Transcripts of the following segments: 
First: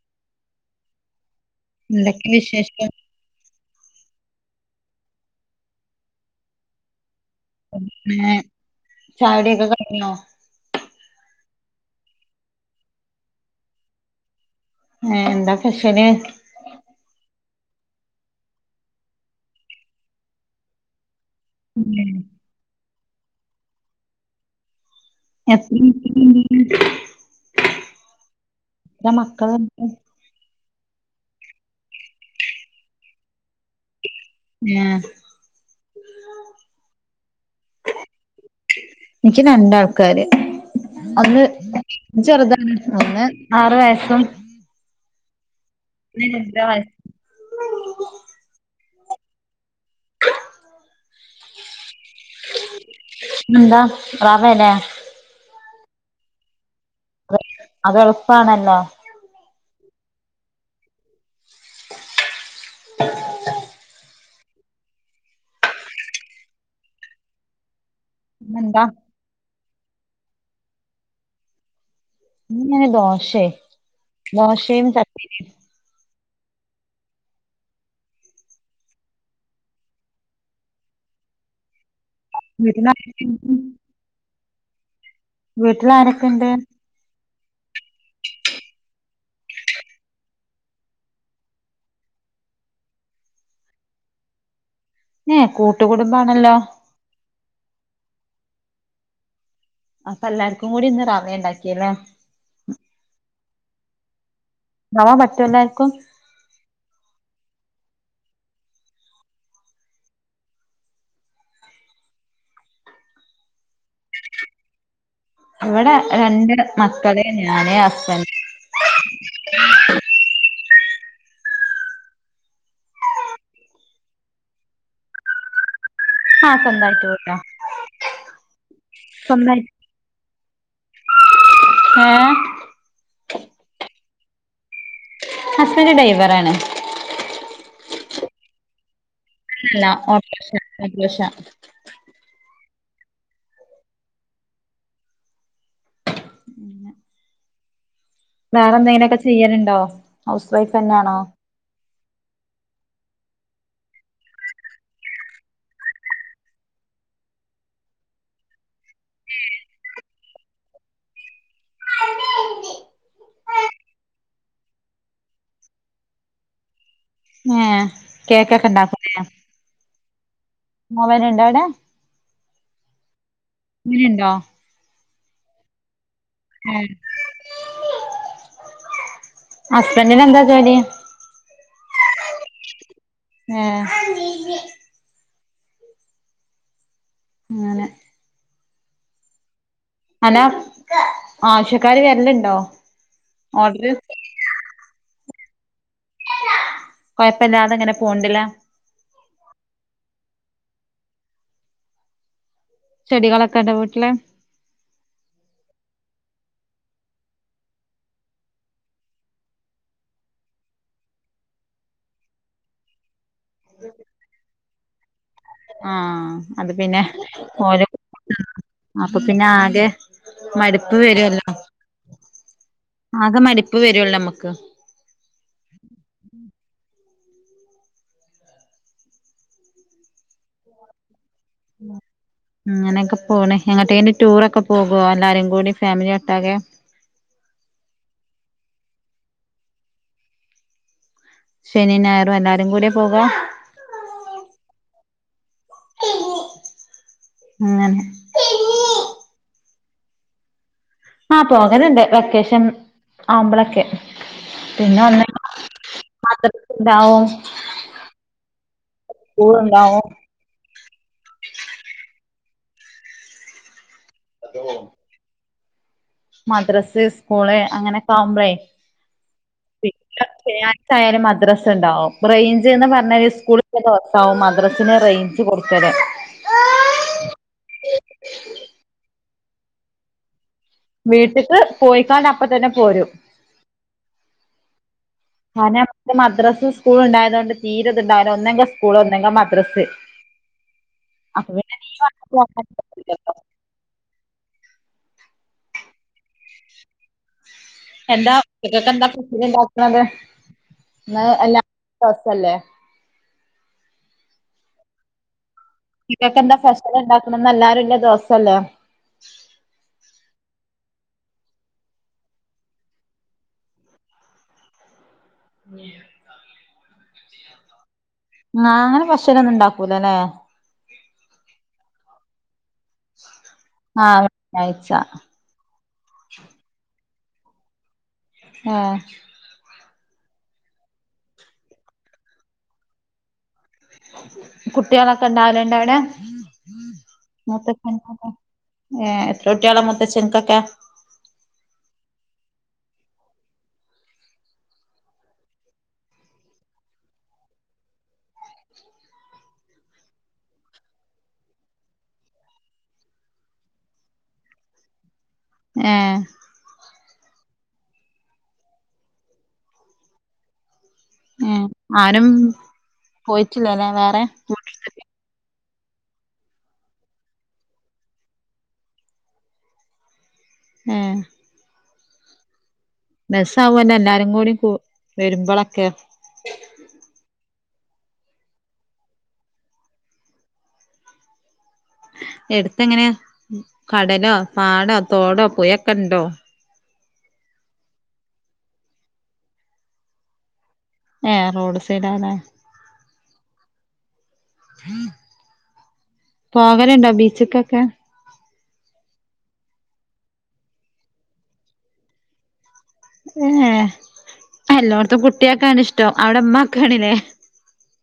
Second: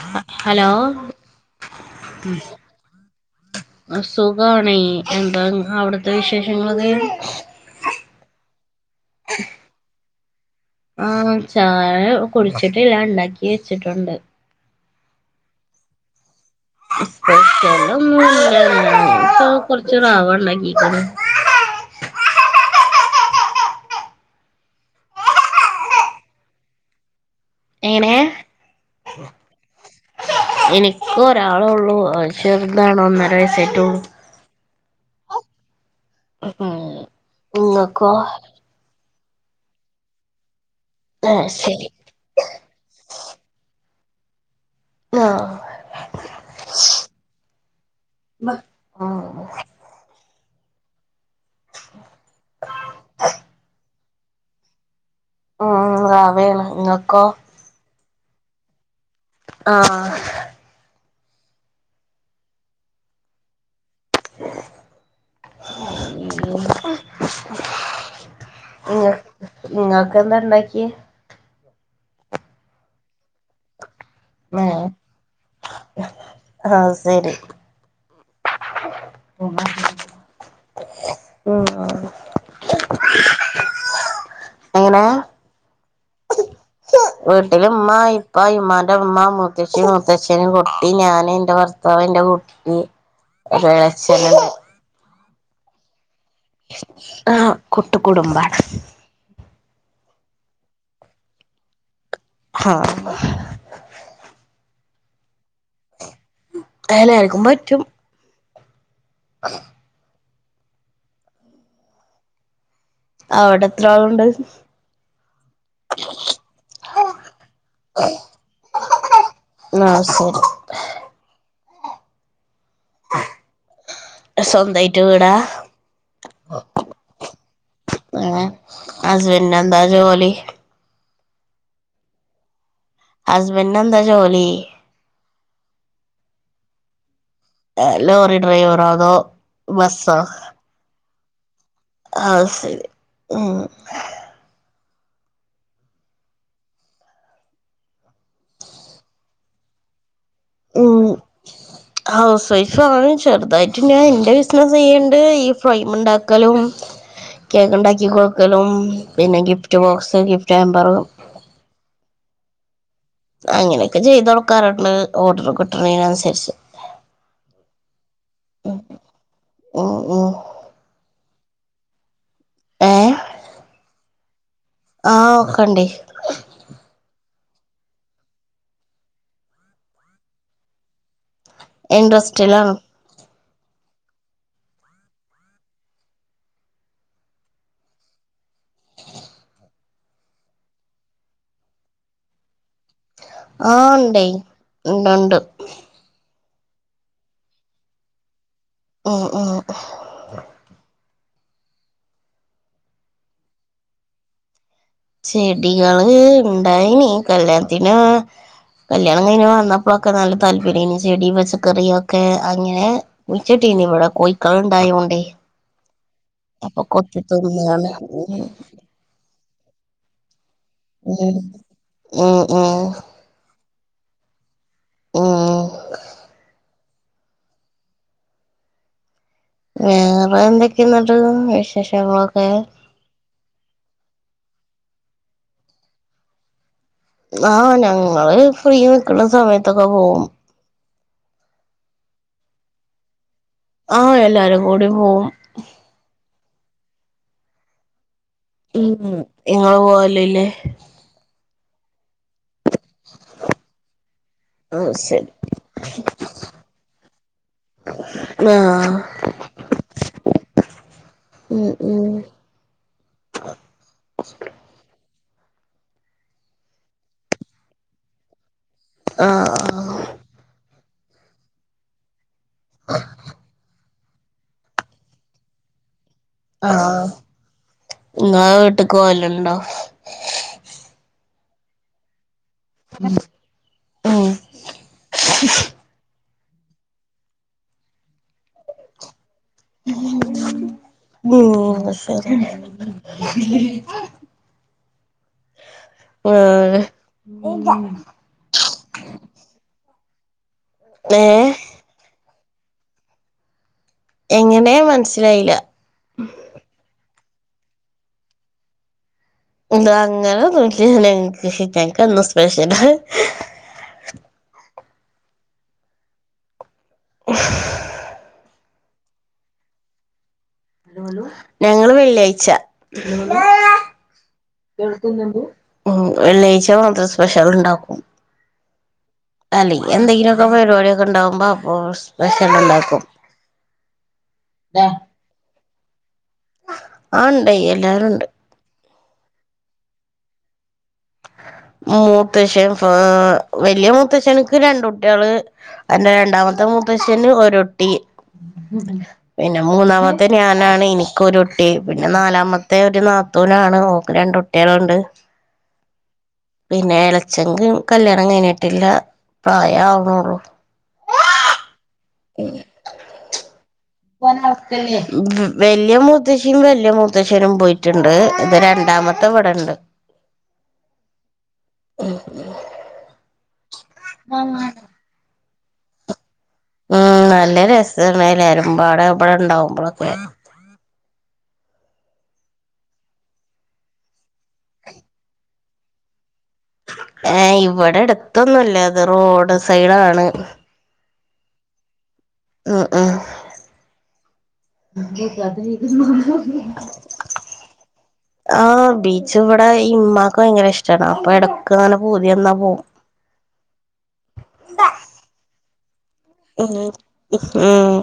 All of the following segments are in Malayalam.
അഹ് ഹലോ എന്തൊക്കെണ്ട് വിശേഷം? ആഹ് സുഖാണ് എന്താ ഇങ്ങളവിടുത്തെ വിശേഷങ്ങളൊക്കെ പിന്നെ ചായോടി ഒക്കെ കഴിഞ്ഞോ? ആഹ് ചായ കുടിച്ചിട്ട്ല്ലാ ഇണ്ടാക്കി വെച്ചിട്ടുണ്ട്. ഏ എന്താ സ്പെഷല്? സ്പെഷ്യലൊന്നൂല്ല ഇപ്പൊ കൊറച്ചു റവണ്ടാക്കീക്കണ്. ഉം [unintelligible] ഏനേ.. ന്റെ മക്കള് [unintelligible] എനിക്ക് ഒരാളള്ളൂ പക്ഷേ താണ് ഒന്നരയസ്സായിട്ടള്ളൂ [unintelligible] [unintelligible] ഇങ്ങക്കോ ഇനിക്ക് രണ്ടാൾക്കാര് ഒന്ന് ആഹ് ശരി ചെറുതാണ് ഒന്ന് ആറു വയസ്സും [unintelligible] [unintelligible] ഇമ ആഹ് [inaudible] ന്താ [unintelligible] ഉം റവേണ് ങ്ങക്കോ അത് എളുപ്പാണല്ലോ ആഹ് [inaudible] ഇന്നെന്താ ഇങ് ഇങ്ങക്കന്താണ്ടാക്കിയ ന്ന് ദോശേ ഏഹ് ദശേന്ന് ചടിനി [inaudible] ആഹ് ശരി [unintelligible] ഉം. അഹ് വീട്ടിൽ [unintelligible] എങ്ങനെ.. വീട്ടിൽ ആരൊക്കെണ്ട് വീട്ടില് ഉമ്മ ഇപ്പ ഇമ്മാന്റെ ഉമ്മ മുത്തശ്ശി മൂത്തശൻ കുട്ടി ഞാന് ന്റെ ഭർത്താവ് ന്റെ കൂട്ടി നി [unintelligible] ഏ കൂട്ടുകടുബാണല്ലോ? ആഹ് കൂട്ട്കുടുംബാ അപ്പ എല്ലാർക്കും കൂടി ഇന്ന് റവയണ്ടാക്കിയലെ ഹഹാ റവ പറ്റുല്ലാർക്കും എലർക്കും പറ്റും [inaudible] അവിടെ എത്രാള്ണ്ട് ഇവിടെ രണ്ട് മക്കളെ ഞാന് ഹസ്ബൻഡ് ന്നാ ശരി സ്വന്തായിട്ട് വീടാ ഒ ആഹ് സ്വന്തായിട്ട് വീടാ ഏ ഹസ്ബന് ന്താ ജോലി ഏ.. ഹസ്ബൻഡ് ന്താ ജോലി ഹസ്ബൻഡ് ഡ്രൈവറാണ് ഏ ലോറി ഡ്രൈവറോ അതോ ഇല്ലെല്ലാ ബസ്സോ ഓട്ടർക്ഷാണ് ഓട്ടർക്ഷ ആഹ് സെരി പിന്നെ വേറെന്തേലൊക്കെ ചെയ്യല്ണ്ടോ ഹൗസ് വൈഫ് അന്നെ ഉം ആണോ ഹൗസ് വൈഫ് ആണ് ചെറുതായിട്ട് ഞാനിന്റെ ബിസിനസ് ചെയ്യ്ണ്ട് ഈ ഫ്രൈമ് ഇണ്ടാക്കലും കേക്ക് ഇണ്ടാക്കി കൊട്ക്കലും പിന്നെ ഗിഫ്റ്റ് ബോക്സ് ഗിഫ്റ്റ് ഹാമ്പറ് അങ്ങനൊക്കെ ചെയ്ത് കൊടുക്കാറുണ്ട് ഓർഡർ കിട്ട്ണേന് അനുസരിച്ച് ഏഹ് കേക്കൊക്കെ ഇണ്ടാക്കുംലേ ഉം ഉം മോവരൻണ്ടോ അവിടെ ഏഹ് [unintelligible] ഇണ്ടോ ആഹ് ഒക്കെണ്ടെയ് ഉം ഹസ്ബൻഡിന് എന്താ ജോലി ഇൻഡസ്ട്രിലാണ് ഏഹ് അങ്ങനെ അലാ ആവശ്യക്കാര് വര്ല്ണ്ടോ ആഹ് ണ്ടെയ് ഇണ്ട്ണ്ട് കൊഴപ്പല്ലാതെ ങ്ങനെ പോവ്ണ്ട്ല്ലേ ഉം ഉം ഉം ചെടികളൊക്കെ ഇണ്ടോ വീട്ടില് ചെടികള് ഉണ്ടായീനി കല്യാത്തിന് കല്യാണം കഴിഞ്ഞ് വന്നപ്പൊക്കെ നല്ല താല്പര്യേനി ചെടി പച്ചക്കറിയൊക്കെ അങ്ങനെ കുയിച്ചിട്ടീനി ഇവടെ കോഴിക്കള് ഇണ്ടായോണ്ടേയ് ആഹ് അത് പിന്നെ ഓരെ തിന്നാണ് ഉം അപ്പൊ പിന്നെ ആകെ മട്പ്പ് ഉം വരുല്ലോ ഉം ഉം ആകെ മടിപ്പ് വരുല്ലോ അമ്മക്ക് ഉം വേറെ എന്തൊക്കെഞ്ഞെട്ട് ഇങ്ങനെയൊക്കെ പോണ് എങ്ങട്ടേല് ടൂറൊക്കെ പോകോ എല്ലാരും കൂടി ഫാമിലിഒട്ടാകെ ആഹ് ഞങ്ങള് ഫ്രീ നിക്ക്ണ സമയത്തൊക്കെ പോകും ശനിം ഞായറും എല്ലാരും കൂട്യാ പോകാ ആഹ് എല്ലാരും കൂടി പോകും ഇങ്ങനേ ഉം ഉം ഞങ്ങള് പോവേല് ആഹ് പോകല്ണ്ട് വെക്കേഷൻ ആവുമ്പളൊക്കെ ആഹ് പിന്നെ ഒന്ന് ശരി മദ്രസ്‌ ഉണ്ടാവും ആഹ് സ്കൂൾ ഉണ്ടാകും ഉം ഉം ഹലോ മദ്രസ് സ്കൂള് അങ്ങനൊക്കെ ആവുമ്പളെ ആഹ് ആഹ് പിന്നെ ശനിയാഴ്ച ആയാലും മദ്രസ് ഉണ്ടാവും റേഞ്ച് എന്ന് പറഞ്ഞാല് സ്കൂളിൽ ഇല്ലാത്ത ദിവസം ആകും മദ്രസിന് റേഞ്ച് കൊടുക്കലെ ആഹ് ഇങ്ങ വീട്ട്ക്ക് പോകല്ണ്ടോ വീട്ട്ക്ക് പോയിക്കാണ്ട് അപ്പ തന്നെ പോരും ഉം കാരണം ഇപ്പം മദ്രസും സ്കൂളും ഉണ്ടായതോണ്ട് തീരെ ഇത്ണ്ടാവൂല്ല ഒന്നെങ്കി സ്കൂള് ഒന്നെങ്കി മ ദ്രസ് ഉം ന്നാ സരി വേറെ ഉം എന്താ എന്താ ഉണ്ടാക്കുന്നത് ഇന്ന് ഏഹ് ഇല്ലാത്ത ദിവസമല്ലേ എങ്ങനെ മനസ്സിലായില്ല [unintelligible] ക്കെന്താ ഫെസലുണ്ടാകുന്നെ ഇന്ന് എല്ലാരുല്ലേ ദിവസല്ലേ എന്താ അങ്ങനെ ഒന്നുല്ല്യ എനിക്ക് എനികെന്നും സ്പെഷലാ [unintelligible] [unintelligible] നാങ്ങല് ഫെഷലൊന്നും ഉണ്ടാക്കൂലല്ലേ ഞങ്ങള് വെള്ളിയാഴ്ച ആഹ് ശനിയാഴ്ച ഉം വെള്ളിയാഴ്ച മാത്ര സ്പെഷ്യൽ ഉണ്ടാക്കും ആഹ് അല്ലങ്കി എന്തെങ്കിലുക്കെ പരിപാടിയൊക്കെ ഉണ്ടാകുമ്പോ ഓ സ്പെഷ്യലുണ്ടാക്കും കുട്ടികളൊക്കെണ്ടാവലണ്ടവിടെ ആ ഉണ്ട് മൂ എല്ലാരും ഉണ്ട് ഏ എത്ര കുട്ട്യോളാ മൂത്തച്ചൻകൊക്കെ.. മൂത്തഷൻ ഫാ വല്യ മൂത്തച്ഛൻക് രണ്ടുട്യേള് അതിന്റെ രണ്ടാമത്തെ മൂത്തച്ചന് ഒരുട്ടി പിന്നെ മൂന്നാമത്തെ ഞാനാണ് എനിക്കൊരുട്ടി. പിന്നെ നാലാമത്തെ ഒരു നാത്തൂനാണ് ഓക്ക് രണ്ടുട്ട് ട്ടിയൊള്ണ്ട് ഏ.. പിന്നെ ഇളച്ചൻക് കല്ല്യാണം കഴിഞ്ഞിട്ടില്ല. പ്രായാവ്ന്നോള്ളൂ.. ഏ ആരും പോയിട്ടില്ലല്ലെ വേ പോന അവതല്ലി [unintelligible] ഉം വല്യ മൂത്തച്ചിം വല്യ മൂത്തച്ഛനും പോയിട്ടുണ്ട്... ഇപ്പൊ രണ്ടാമത്തെ ഇവിടെണ്ട് ഏ... ഉം രസ്സാവല്ലോ എല്ലാരും കൂടി കൂ വരുമ്പളൊക്കെ ഉം നല്ല രസാണ്... എല്ലാരുംബാടെ ഇബടെണ്ടാവുമ്പോളൊക്കെ.. എടുത്ത് എങ്ങനെ കടലോ പാടോ തോടോ പുയൊക്കെണ്ടോ ഏയ്... ഇവിടെടുത്തൊന്നുല്ല.. ഇത് റോഡ് സൈഡാണ് ഏ റോഡ് സൈഡാല്ലേ.. ആഹ്.. ആഹ്.. പോകലുണ്ടോ ബീച്ച്ക്കൊക്കെ [unintelligible] ആ ബീച്ചിവിടെ ഇമ്മാക്ക് ഭയങ്കര ഇഷ്ടാണ്... അപ്പൊ ഇടക്കങ്ങനെ പൂതിന്നാ പോകും ഏഹ് എല്ലോട്ത്തും കുട്യാൾക്കാണിഷ്ട്ടം അവിടെ ഇമ്മക്കാണില്ലേ.. ഹും....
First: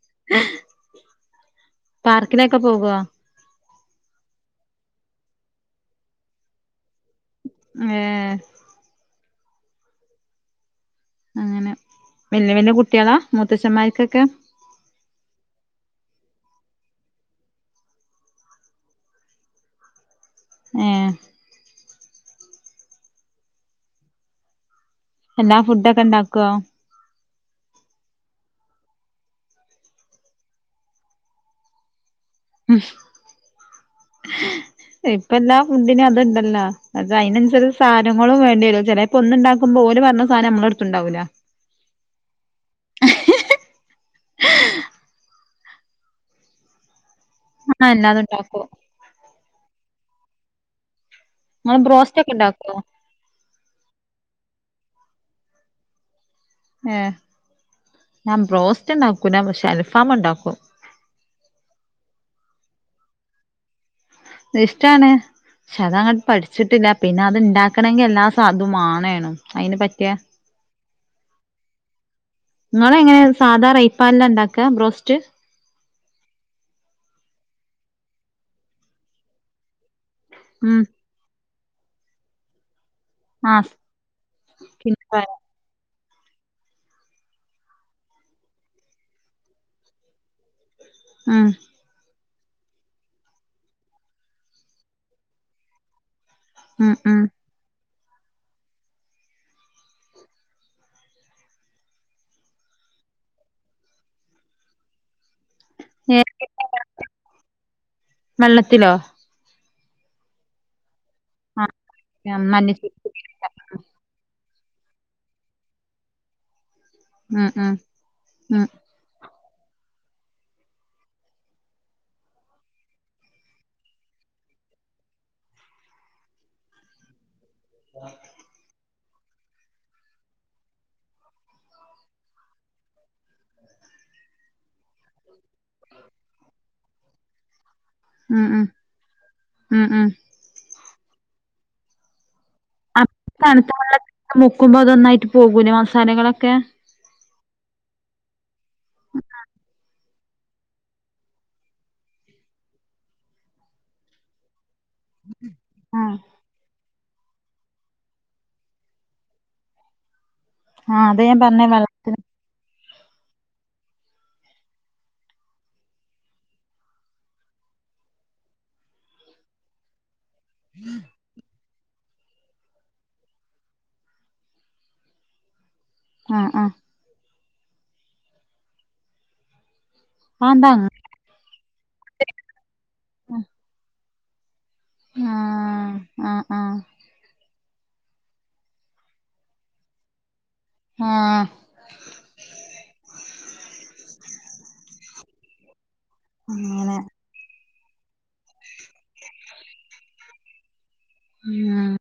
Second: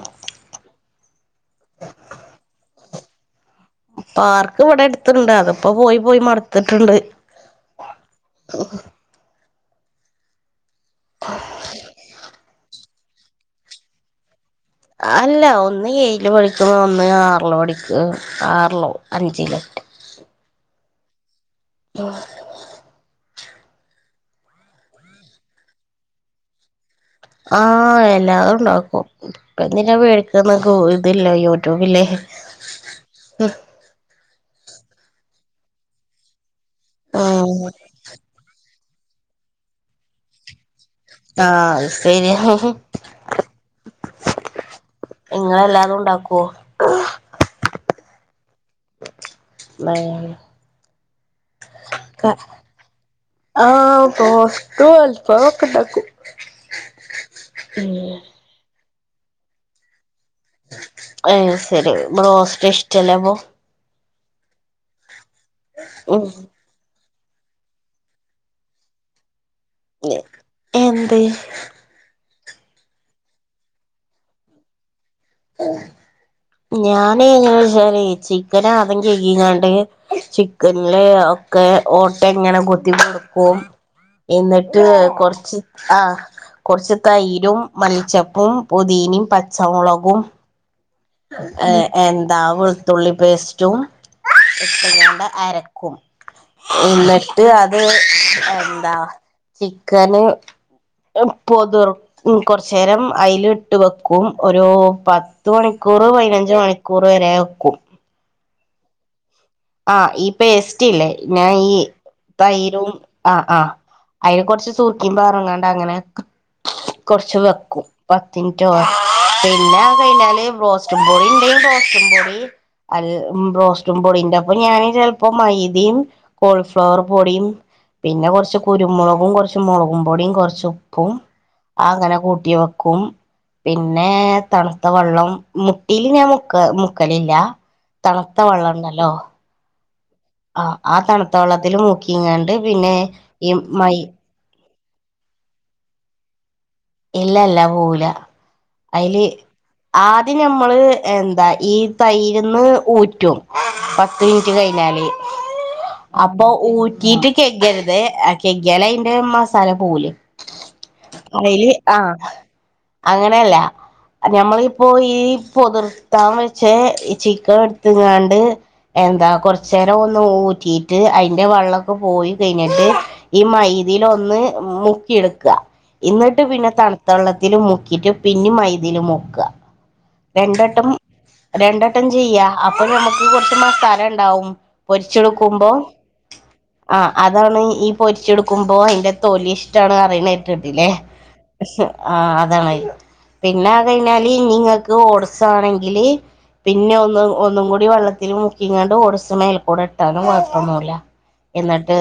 പാർക്കിനൊക്കെ പോവോ പാർക്കിവിടടുത്തുണ്ട്.. അത്പ്പോ പോയി പോയി മട്ത്തിട്ടുണ്ട് മ്ഏഹ് [unintelligible] അങ്ങനെ വല്യ വല്യ കുട്ട്യോളാ.. മൂത്തച്ഛന്മാർക്കൊക്കെ അല്ല ഒന്ന് ഏഴില് പഠിക്കുന്ന് ഒന്ന് ആറില് പഠിക്ക ആറിലോ അഞ്ചിലോക്കെ ഏഹ് ഉം എല്ലാ ഫുഡോക്കെണ്ടാക്കോ ആഹ് എല്ലാതുണ്ടാക്കും എന്തിനാ പേടിക്കുന്നെ.. ഇപ്പൊ ഇതില്ലേ.. യൂട്യൂബ്യില്ലേ ഉംഹ്.. ഏഹ് ഇപ്പല്ലാ ഫുഡിനും അത്ണ്ടല്ലാ അത് ഉം അയിനനുസരിച്ച് സാധനങ്ങളും വേണ്ടിവരും.. ചെലേപ്പോ ഒന്ന്ണ്ടാക്കുമ്പോ ഓല് പറഞ്ഞ സാനം നമ്മളട്ത്ത്ണ്ടാവൂല്ല ആഹ് [unintelligible] നിങ്ങളല്ലാതും ഇണ്ടാക്കോ ആഹ്.. എല്ലാതുണ്ടാക്കും [unintelligible] നിങ്ങൾ ബ്രോസ്റ്റ് ഒക്കെ ഉണ്ടാക്കോ ആഹ ബ്രോസ്റ്റും അൽഫമൊക്കെ ഒക്കെണ്ടാക്കും ഏഹ് ഞാൻ ബ്രോസ്റ്റ് ഉണ്ടാക്കുല്ല.. പക്ഷെ അൽഫാം ഇണ്ടാക്കും ഏ ശരി.. ബ്രോസ്റ്റ് ഇഷ്ടല്ലേ അപ്പൊ ഇഷ്ടാണ്.. പക്ഷെ അതങ്ങട്ട് ഉം പഠിച്ചിട്ടില്ല പിന്നെ അത്ണ്ടാക്കണമെങ്കിൽ എല്ലാ സാധും മാണേണം അയിന് പറ്റിയ എന്ത് നിങ്ങള എങ്ങനെ സാധാ റൈപനിലാ ഇണ്ടാക്കാ ബ്രോസ്റ്റ് ഞാൻ ചിക്കൻ ആദ്യം കഴികീകണ്ട് ഉം ചിക്കനില് ഒക്കെ ഓട്ട ഇങ്ങനെ കുത്തി കൊടുക്ക് പോം ആഹ് എന്നിട്ട് സ്കിൻ ഫ്രൈ. കൊറച്ച് ആ കൊറച്ച് തൈരും, മല്ലിച്ചെപ്പും, പൊതീനേം, പച്ചമുളകും ഉം ഏ എന്താ വെളുത്തുള്ളിപേസ്റ്റും ഇട്ടെങ്ങാണ്ട് അര ക്കും ഉം ഉം എന്നിട്ട് അത് ത് എന്താ ചിക്കന് പൊതുർ ഉം കൊറച്ചേരം അയിലിട്ടുവെക്കും ഒരു പത്തുമണി ക്കൂറോ പതിനഞ്ച് മണിക്കൂറോ വരെവെക്കും വെള്ളത്തിലോ ആ ഈ പേസ്റ്റില്ലേ ഞാനീ ആഹ് മഞ്ഞ തൈരും ആ ആ അയില് കൊറച്ച് സുർക്കിം പാറീങ്ങാണ്ടങ്ങനെ കൊറച്ച് ഉം ഉം വെക്കും ഉം പത്തിന്റൊ പിന്നെ കഴിഞ്ഞാല് റോസ്റ്റും പൊടിണ്ടേ റോസ്റ്റുംപൊടി അല്ല് ഉം റോസ്റ്റുംപൊടീന്റൊപ്പം ഞാന് ചെലപ്പോ മൈദയും കോളിഫ്ലവറുപൊടിയും പിന്നെ കൊറച്ചുകുരുമുളകും കൊറച്ച് മുളകുംപൊടിയും കൊറച്ചുപ്പും ആ അങ്ങനെ കൂട്ടിവെക്കും പിന്നെ തണുത്തവെള്ളം മുട്ടീല് ഞാൻ മുക്ക മുക്കലില്ല തണുത്ത ഉം ഉം വെള്ളോണ്ടല്ലോ ഉം ഉം ആ ആ തണുത്ത വെള്ളത്തില് മുക്കിങ്ങാണ്ട് പിന്നെ അപ്പ ഈ തണുത്ത മൈ വെള്ളത്തി മുക്കുമ്പോ അതൊന്നായിട്ട് പോകൂലേ മസാലകളൊക്കെ ഇല്ലല്ല പോവൂല അയില് ആ അത് ഞമ്മള് എന്താ ഈ തൈര്ന്ന് ഊറ്റും പത്ത് മിനിറ്റ് കഴിഞ്ഞാല് [inaudible] അപ്പൊ ഊറ്റിട്ട് കെഖരുതെ ഖെഖിയാല് അയിന്റെ മസാല പോവൂലേ ആ അത് ഞാൻ പറഞ്ഞെ അയില് വെള ആ അങ്ങനെയല്ലാ ഞമ്മളിപ്പോ ഈ പൊതിർത്താൻ വെച്ചേ ഈ ചിക്കൻ എടുത്തുങ്ങാണ്ട് എന്താ കൊറച്ചേരം ഒന്ന് ഊറ്റിട്ട് അയ് അതിന്റെ വെള്ളൊക്കെപോയി കഴിഞ്ഞിട്ട് ഈ മൈദേലൊന്ന് മുക്കിയെടുക്കാ എന്നിട്ട് ആഹ് പിന്നെ ആഹ് തണുത്ത വെള്ളത്തില് മുക്കിട്ട് പിന്നെ മൈദേല് മുക്കുക അതെന്താ രണ്ടട്ടം അങ്ങ രണ്ടട്ടം ചെയ്യാ അപ്പൊ ഞമ്മക്ക് കൊറച്ച് മസാലയുണ്ടാവും പൊരിച്ചെടുക്കുമ്പോ ആഹ് ആഹ് ആഹ് ആ അതാണ് ഈ പൊരിച്ചെടുക്കുമ്പോ അതിന്റെ തൊലിഇഷ്ടാണ് അറീണകേട്ടിട്ടില്ലേ ആഹ് ആ അതാണ് അത് പിന്നെ അതുകഴിഞ്ഞാല് ഇനിനിങ്ങക്ക് ഓട്സാണെങ്കില് പിന്നെ അങ്ങനെ ഒന്നു ഒന്നുകൂടി വെള്ളത്തിമുക്കിങ്ങാണ്ട് ഓട്സ് മേലക്കൂടെ ഇട്ടാനും കുഴപ്പൊന്നുല്ലാ ഉം എന്നിട്ട്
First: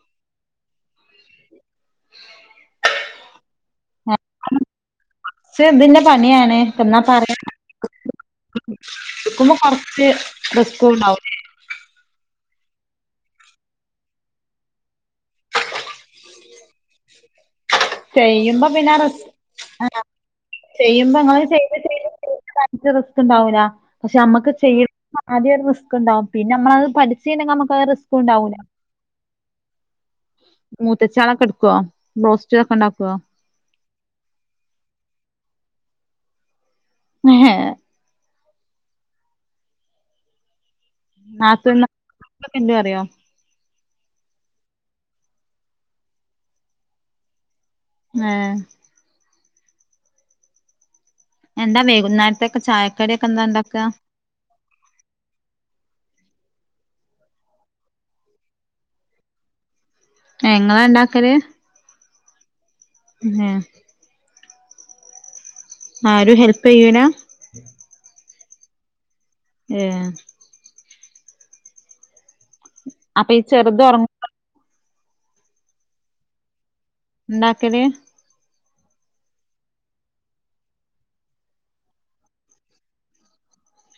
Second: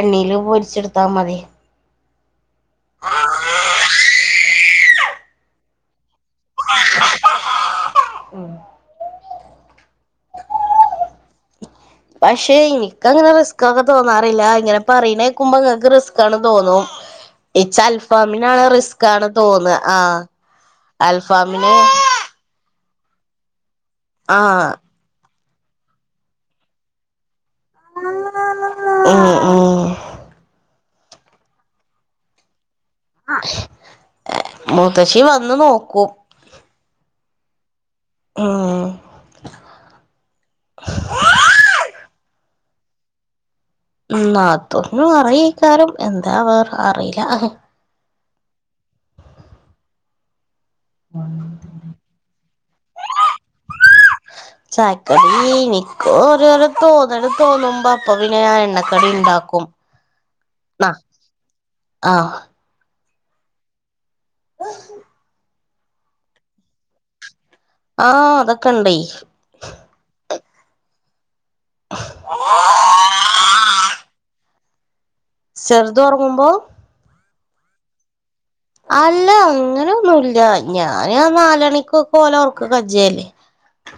എണ്ണേല് പൊരിച്ചെടുത്താ മതി ആ ച്ച് ഇതിന്റെ പണിയാണ് എന്നാ പറയാ എടുക്കുമ്പോ കൊറച്ച് റിസ്ക്കുണ്ടാവും പക്ഷെ എനിക്ക് അങ്ങനെ റിസ്ക്കൊക്കെ തോന്നാറില്ല ഇങ്ങനെ പറീണകേക്കുമ്പോ ഇങ്ങക്ക് റിസ്ക്കാണ് തോന്നും എച്ച് അൽഫാമിനാണ് ചെയ്യുമ്പോ പിന്നെ ആ റിസ് റിസ്കാണ് തോന്നുകാ ആ ആഹ് ചെയ്യുമ്പോ ഇങ്ങള് അൽഫാമിന് ചെയ്ത് ചെയ്ത് റിസ്ക് ഉണ്ടാവില്ല പക്ഷെ ഞമ്മക്ക് ആഹ് ചെയ്യണ ആദൃം ഒരു റിസ്ക് ഉണ്ടാവും പിന്നെ നമ്മളത് പടി ച്ചിയ്ഞാ ഞമ്മക്ക് റിസ്കും ഉണ്ടാവൂല ഉം ഉം മൂത്തച്ചാളൊക്കെ എടുക്കുവോ ബ്റോസ്റ്റൊക്കെ ഉണ്ടാക്കുവോ മൂത്തശ്ശി വന്നുനോക്കും മ്ഹേ ആ നാത്തുനൊ [unintelligible] അറിയോ നാത്തൂനും അറയിക്കാരം എന്താവാ അറിയില്ല ങ്ങേ [unintelligible] എന്താ വൈകുന്നേരത്തക്കെ ചായക്കടൊക്കെ എന്താ ഉണ്ടാക്കാ? ചായക്കടി എനിക്ക് ഓരോരോ തോന്നല് തോന്നുമ്പോ അപ്പൊ പിന്നെ ഞാൻ എണ്ണക്കടി ഇണ്ടാക്കും എ ഇങ്ങാളാ ഇണ്ടാക്കല്? ആ എഹെ ആരും ഹെൽപ് ചെയ്യൂലാ? ആഹ് അതൊക്കെ ഉണ്ടേയ് ഏഹ് അപ്പൊ ഈ ചെറുത് ഒറങ് ചെറുത് ഒറങ്ങുമ്പോ ഇണ്ടാക്കല്? അല്ല അങ്ങനെന്നൂല്ല ഞാന് നാലണിക്കൊക്ക ഓലെ ഓർക്ക് കജ്ജേലെ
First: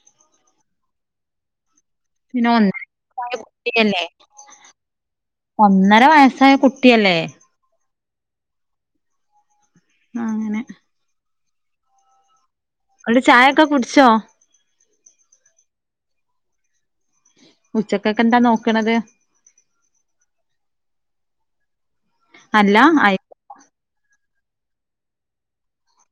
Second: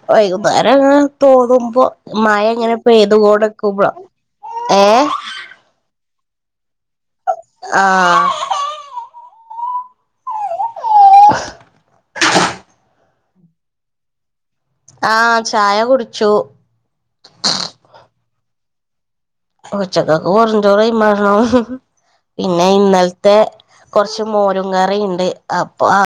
വൈകുന്നേരം അങ്ങനെ തോന്നുമ്പോ മഴ പിന്നെ ഒന്നര എങ്ങനെ വയസ്സായ പെയ്തുകോണ്ട്ക്കുമ്പോ കുട്ടിയല്ലേ ഏ ഒന്നര വയസ്സായ കുട്ടി അല്ലേ? ആഹ് ആഹ് അങ്ങനെ വ്‌ടെ ചായൊക്കെ കുടിച്ചോ? ആഹ് ചായ കുടിച്ചു. ഉച്ചക്കേക്കെന്താ നോക്കണത്? ഉച്ചക്കക്ക് വെറുഞ്ചോറായിമറണം പിന്നെ അല്ല അയി ഇന്നൽത്തെ കൊർച്ച് മോരും കറിണ്ട് അപ്പൊ അ